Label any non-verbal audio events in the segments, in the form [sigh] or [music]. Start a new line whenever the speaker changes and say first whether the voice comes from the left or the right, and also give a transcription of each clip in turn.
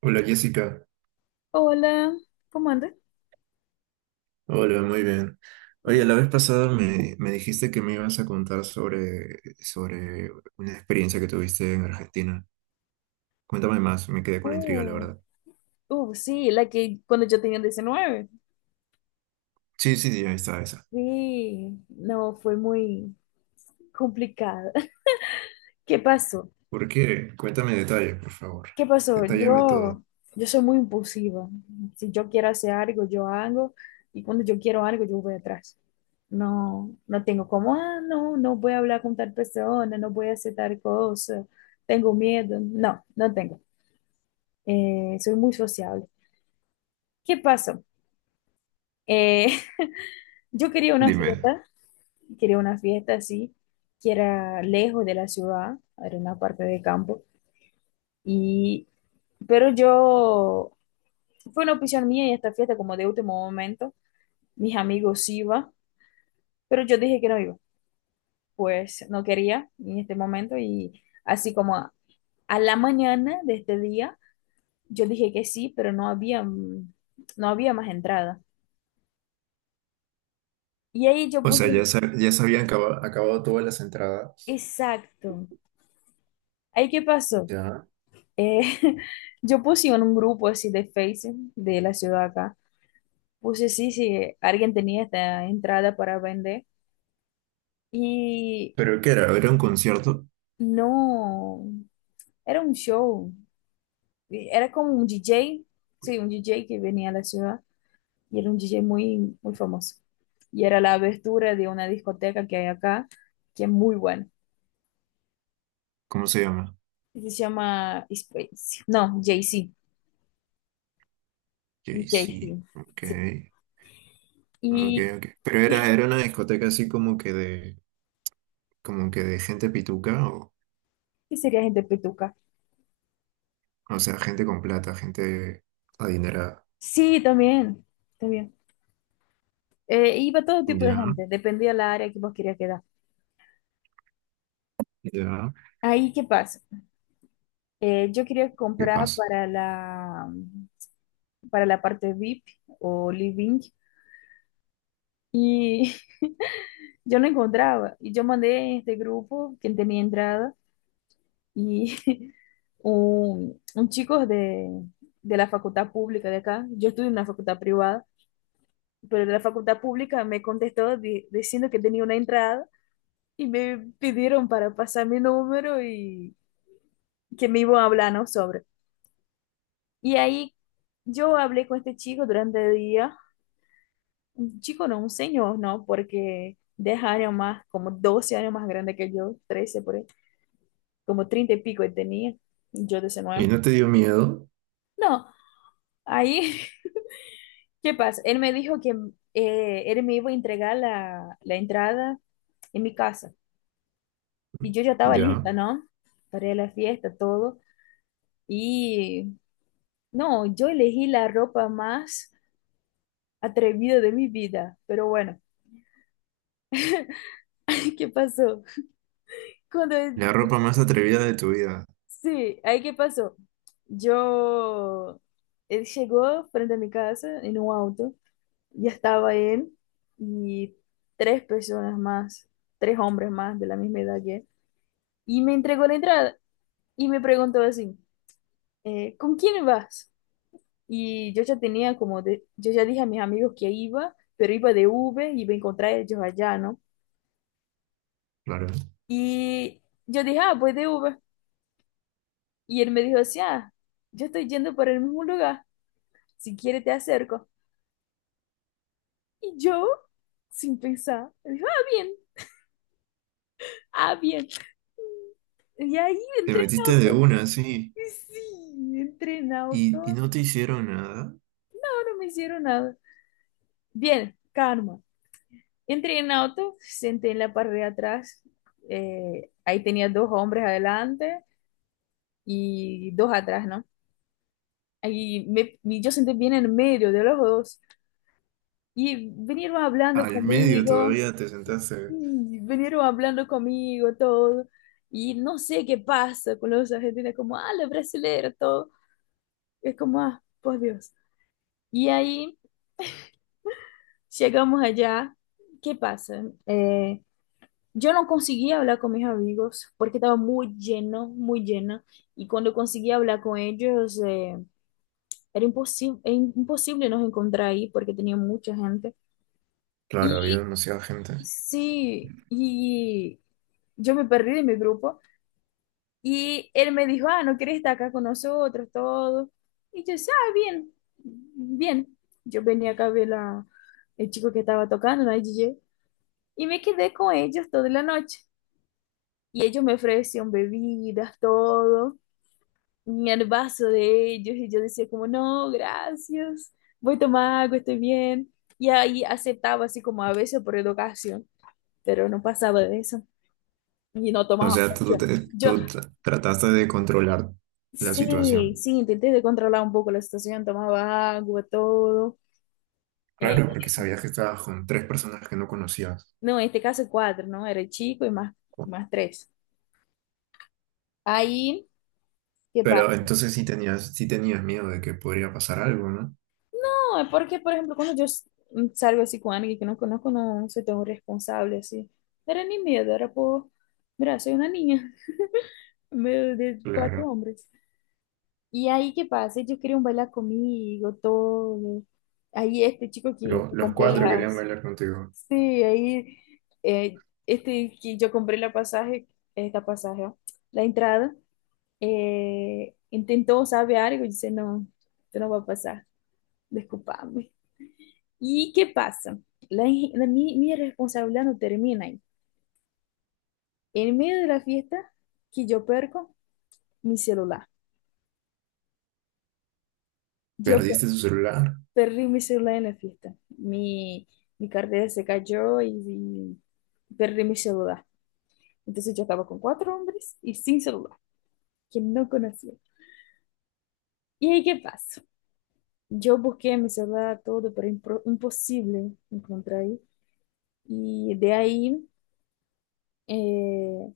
right: Hola Jessica,
left: Hola, ¿cómo andas?
right: hola, muy bien. Oye,
left: Bien.
right: la vez pasada me dijiste que me ibas a contar sobre una experiencia que tuviste en Argentina. Cuéntame más, me quedé con la intriga, la
left: Uh,
right: verdad.
left: sí, la que cuando yo tenía 19.
right: Sí, sí, ya está esa.
left: Sí, no, fue muy complicada. [laughs] ¿Qué pasó?
right: ¿Por qué? Cuéntame detalles, por favor.
left: ¿Qué pasó?
right: Detállame todo.
left: Yo soy muy impulsiva. Si yo quiero hacer algo, yo hago. Y cuando yo quiero algo, yo voy atrás. No tengo como, ah, no voy a hablar con tal persona, no voy a hacer tal cosa, tengo miedo. No tengo. Soy muy sociable. ¿Qué pasó? Eh, [laughs] yo
right: Dime.
left: quería una fiesta así, que era lejos de la ciudad, era una parte de campo, y, pero yo, fue una opción mía y esta fiesta como de último momento, mis amigos iban, pero yo dije que no iba, pues no quería en este momento y así como a la mañana de este día, yo dije que sí, pero no había, no había más entrada. Y ahí yo
right: O sea,
left: puse,
right: ya, ya se habían acabado todas las entradas,
left: exacto. ¿Ahí qué pasó?
right: ¿ya?
left: Eh, [laughs] yo puse en un grupo así de Facebook de la ciudad acá, puse sí, si alguien tenía esta entrada para vender y
right: ¿Pero qué era? ¿Era un concierto?
left: no, era un show, era como un DJ, sí, un DJ que venía a la ciudad y era un DJ muy, muy famoso. Y era la abertura de una discoteca que hay acá, que es muy buena.
right: ¿Cómo se llama?
left: Y se llama Space, no, JC,
right: Sí, sí.
left: JC,
right: Ok,
left: sí.
right: ok,
left: Y,
right: ok. Pero era,
left: [laughs]
right: era una discoteca así como que de gente pituca,
left: y sería gente petuca.
right: o sea, gente con plata, gente adinerada.
left: Sí, también, también. Iba todo tipo de
right: Ya,
left: gente, dependía la área que vos querías quedar.
right: ya,
left: Ahí, ¿qué pasa? Yo quería
right: ¿qué
left: comprar
right: pasa?
left: para la parte VIP o living y [laughs] yo no encontraba. Y yo mandé en este grupo, quien tenía entrada, y [laughs] un chico de la facultad pública de acá, yo estudio en una facultad privada, pero de la facultad pública me contestó diciendo que tenía una entrada y me pidieron para pasar mi número y que me iba hablando sobre. Y ahí yo hablé con este chico durante el día, un chico no, un señor, ¿no? Porque 10 años más, como 12 años más grande que yo, 13 por ahí, como 30 y pico él tenía, yo
right: Y
left: 19.
right: no te dio miedo,
left: No, ahí, [laughs] ¿qué pasa? Él me dijo que él me iba a entregar la, la entrada en mi casa. Y yo ya estaba
right: ya.
left: lista, ¿no? Para ir a la fiesta, todo. Y no, yo elegí la ropa más atrevida de mi vida, pero bueno. [laughs] ¿Qué pasó? Cuando,
right: La ropa más atrevida de tu vida,
left: sí, ahí qué pasó. Yo, él llegó frente a mi casa en un auto, ya estaba él y tres personas más, tres hombres más de la misma edad que él, y me entregó la entrada y me preguntó así, ¿con quién vas? Y yo ya tenía como, yo ya dije a mis amigos que iba, pero iba de Uber, iba a encontrar ellos allá, ¿no?
right: claro.
left: Y yo dije, ah, pues de Uber. Y él me dijo así, ah, yo estoy yendo para el mismo lugar, si quieres te acerco. Y yo, sin pensar, me dijo, ah, bien, ah, bien. Y ahí
right: Te
left: entré en
right: metiste de
left: auto.
right: una, sí,
left: Y sí, entré en auto,
right: y no te hicieron nada.
left: no me hicieron nada. Bien, calma. Entré en auto, senté en la parte de atrás, ahí tenía dos hombres adelante y dos atrás, ¿no? Y me, y yo senté bien en medio de los dos y vinieron hablando
right: Al medio
left: conmigo.
right: todavía te sentaste.
left: Y vinieron hablando conmigo, todo. Y no sé qué pasa con los argentinos, como, ah, los brasileños, todo. Es como, ah, por Dios. Y ahí llegamos allá. ¿Qué pasa? Yo no conseguía hablar con mis amigos porque estaba muy lleno, muy llena. Y cuando conseguía hablar con ellos, era imposible, imposible nos encontrar ahí porque tenía mucha gente.
right: Claro, había
left: Y
right: demasiada gente.
left: sí, y yo me perdí de mi grupo. Y él me dijo, ah, ¿no quieres estar acá con nosotros, todo? Y yo, ah, bien, bien. Yo venía acá a ver la, el chico que estaba tocando, la DJ, y me quedé con ellos toda la noche. Y ellos me ofrecían bebidas, todo, y el vaso de ellos, y yo decía como, no, gracias, voy a tomar agua, estoy bien. Y ahí aceptaba así como a veces por educación, pero no pasaba de eso, y no
right: O
left: tomaba
right: sea, tú,
left: mucho. Yo
right: tú trataste de controlar la
left: Sí,
right: situación.
left: sí, intenté de controlar un poco la situación, tomaba agua, todo. Eh,
right: Claro, porque sabías que estabas con tres personas que no conocías.
left: no, en este caso cuatro, ¿no? Era el chico y más, más tres. Ahí, ¿qué
right: Pero
left: pasa?
right: entonces sí tenías miedo de que podría pasar algo, ¿no?
left: No, es porque, por ejemplo, cuando yo salgo así con alguien que no conozco, no soy tan responsable así. No era ni miedo, era por, mira, soy una niña [laughs] en medio de cuatro
right: Claro.
left: hombres. Y ahí, ¿qué pasa? Ellos querían bailar conmigo, todo. Ahí este chico que
right: Pero los
left: compré
right: cuatro querían
left: las.
right: bailar contigo.
left: Sí, ahí que yo compré la pasaje, esta pasaje, ó, la entrada, intentou, sabe, algo, e disse, no eu não vou passar, desculpa-me. E que passa? La, in- la, mi responsabilidad no termina ahí. En medio de la fiesta, que yo perco mi celular. Yo pe-
right: Perdiste su celular.
left: perdí mi celular en la fiesta. Mi cartera se cayó y perdí mi celular. Entonces yo estaba con cuatro hombres y sin celular, que no conocía. Y ahí qué pasó, yo busqué meu celular todo, pero impossível encontrar aí. E daí, eh,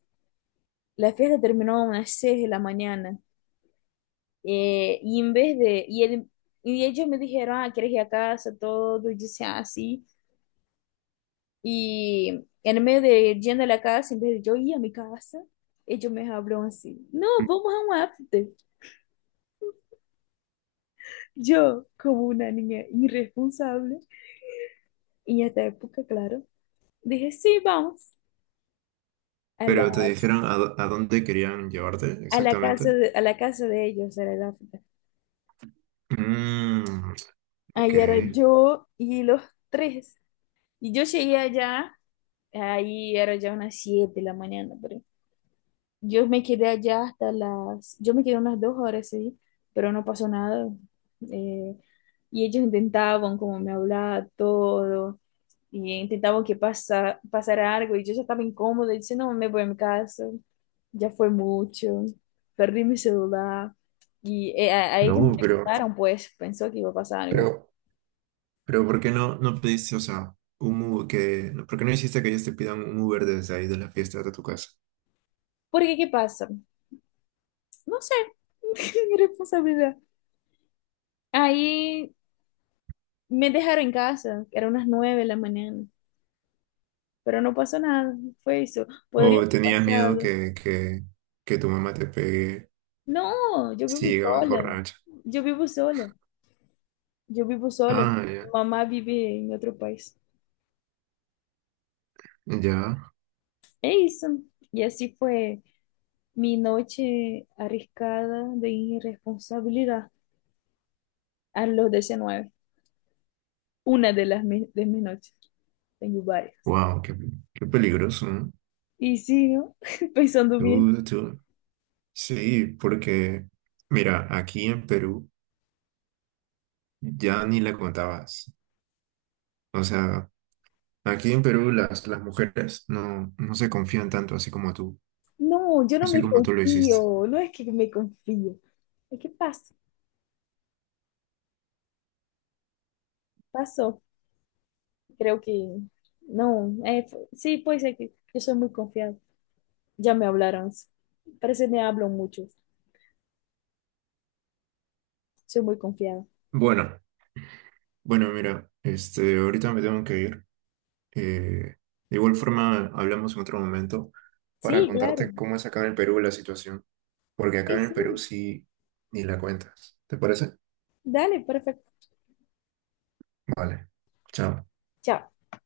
left: la fiesta terminó a unas 6 de la mañana. Y en vez de, y, el- y ellos me dijeron, ah, ¿quieres ir a casa? Todo, y dice, ah, sí. Y en medio de yendo a la casa, en vez de yo ir a mi casa, ellos me hablaron así, no, vamos a un after. Yo, como una niña irresponsable, y en esta época, claro, dije, sí, vamos. A
right: Pero te
left: las
right: dijeron a, a dónde querían llevarte
left: a la casa
right: exactamente.
left: de, a la casa de ellos, era el África.
right: Mm, ok.
left: Ahí era yo y los tres. Y yo llegué allá, ahí era ya unas 7 de la mañana, pero yo me quedé allá hasta las, yo me quedé unas dos horas, sí, pero no pasó nada. Eh, y ellos intentaban como me hablar todo, y intentaban que pasara algo, y yo ya estaba incómoda, y dice, no, me voy a mi casa, ya fue mucho, perdí mi celular, y a ellos
right: No,
left: no le gustaron, pues pensó que iba a pasar algo.
right: pero, pero ¿por qué no, no pediste, o sea, un Uber que, no, ¿por qué no hiciste que ellos te pidan un Uber desde ahí de la fiesta hasta tu casa?
left: Porque, ¿qué pasa? No sé, [laughs] mi responsabilidad. Ahí me dejaron en casa, eran unas nueve de la mañana. Pero no pasó nada, fue eso. Podría
right: ¿O
left: haber
right: tenías miedo
left: pasado.
right: que tu mamá te pegue
left: No,
right: si llegabas borracha?
left: yo vivo sola, yo vivo sola.
right: Ah,
left: Mi
right: ya,
left: mamá vive en otro país.
right: ya.
left: É isso. Y así fue mi noche arriesgada de irresponsabilidad a los diecinueve. Una de de mis noches. Tengo varias.
right: Wow, qué, qué peligroso, ¿no?
left: Y sí, ¿no? [laughs] Pensando bien.
right: Tú- tú- Sí, porque, mira, aquí en Perú ya ni la contabas. O sea, aquí en Perú las mujeres no, no se confían tanto
left: No, yo no
right: así
left: me
right: como tú lo hiciste.
left: confío. No es que me confío. Es que pasa. Pasó. Creo que no, sí, puede ser que yo soy muy confiada. Ya me hablaron, parece que me hablan mucho, soy muy confiada.
right: Bueno, bueno, mira, este, ahorita me tengo que ir. Eh, de igual forma, hablamos en otro momento para
left: Sí, claro,
right: contarte cómo es acá en el Perú la situación, porque acá
left: sí,
right: en el
left: sí,
right: Perú sí ni la cuentas. ¿Te parece?
left: dale, perfecto.
right: Vale, chao.
left: Chao.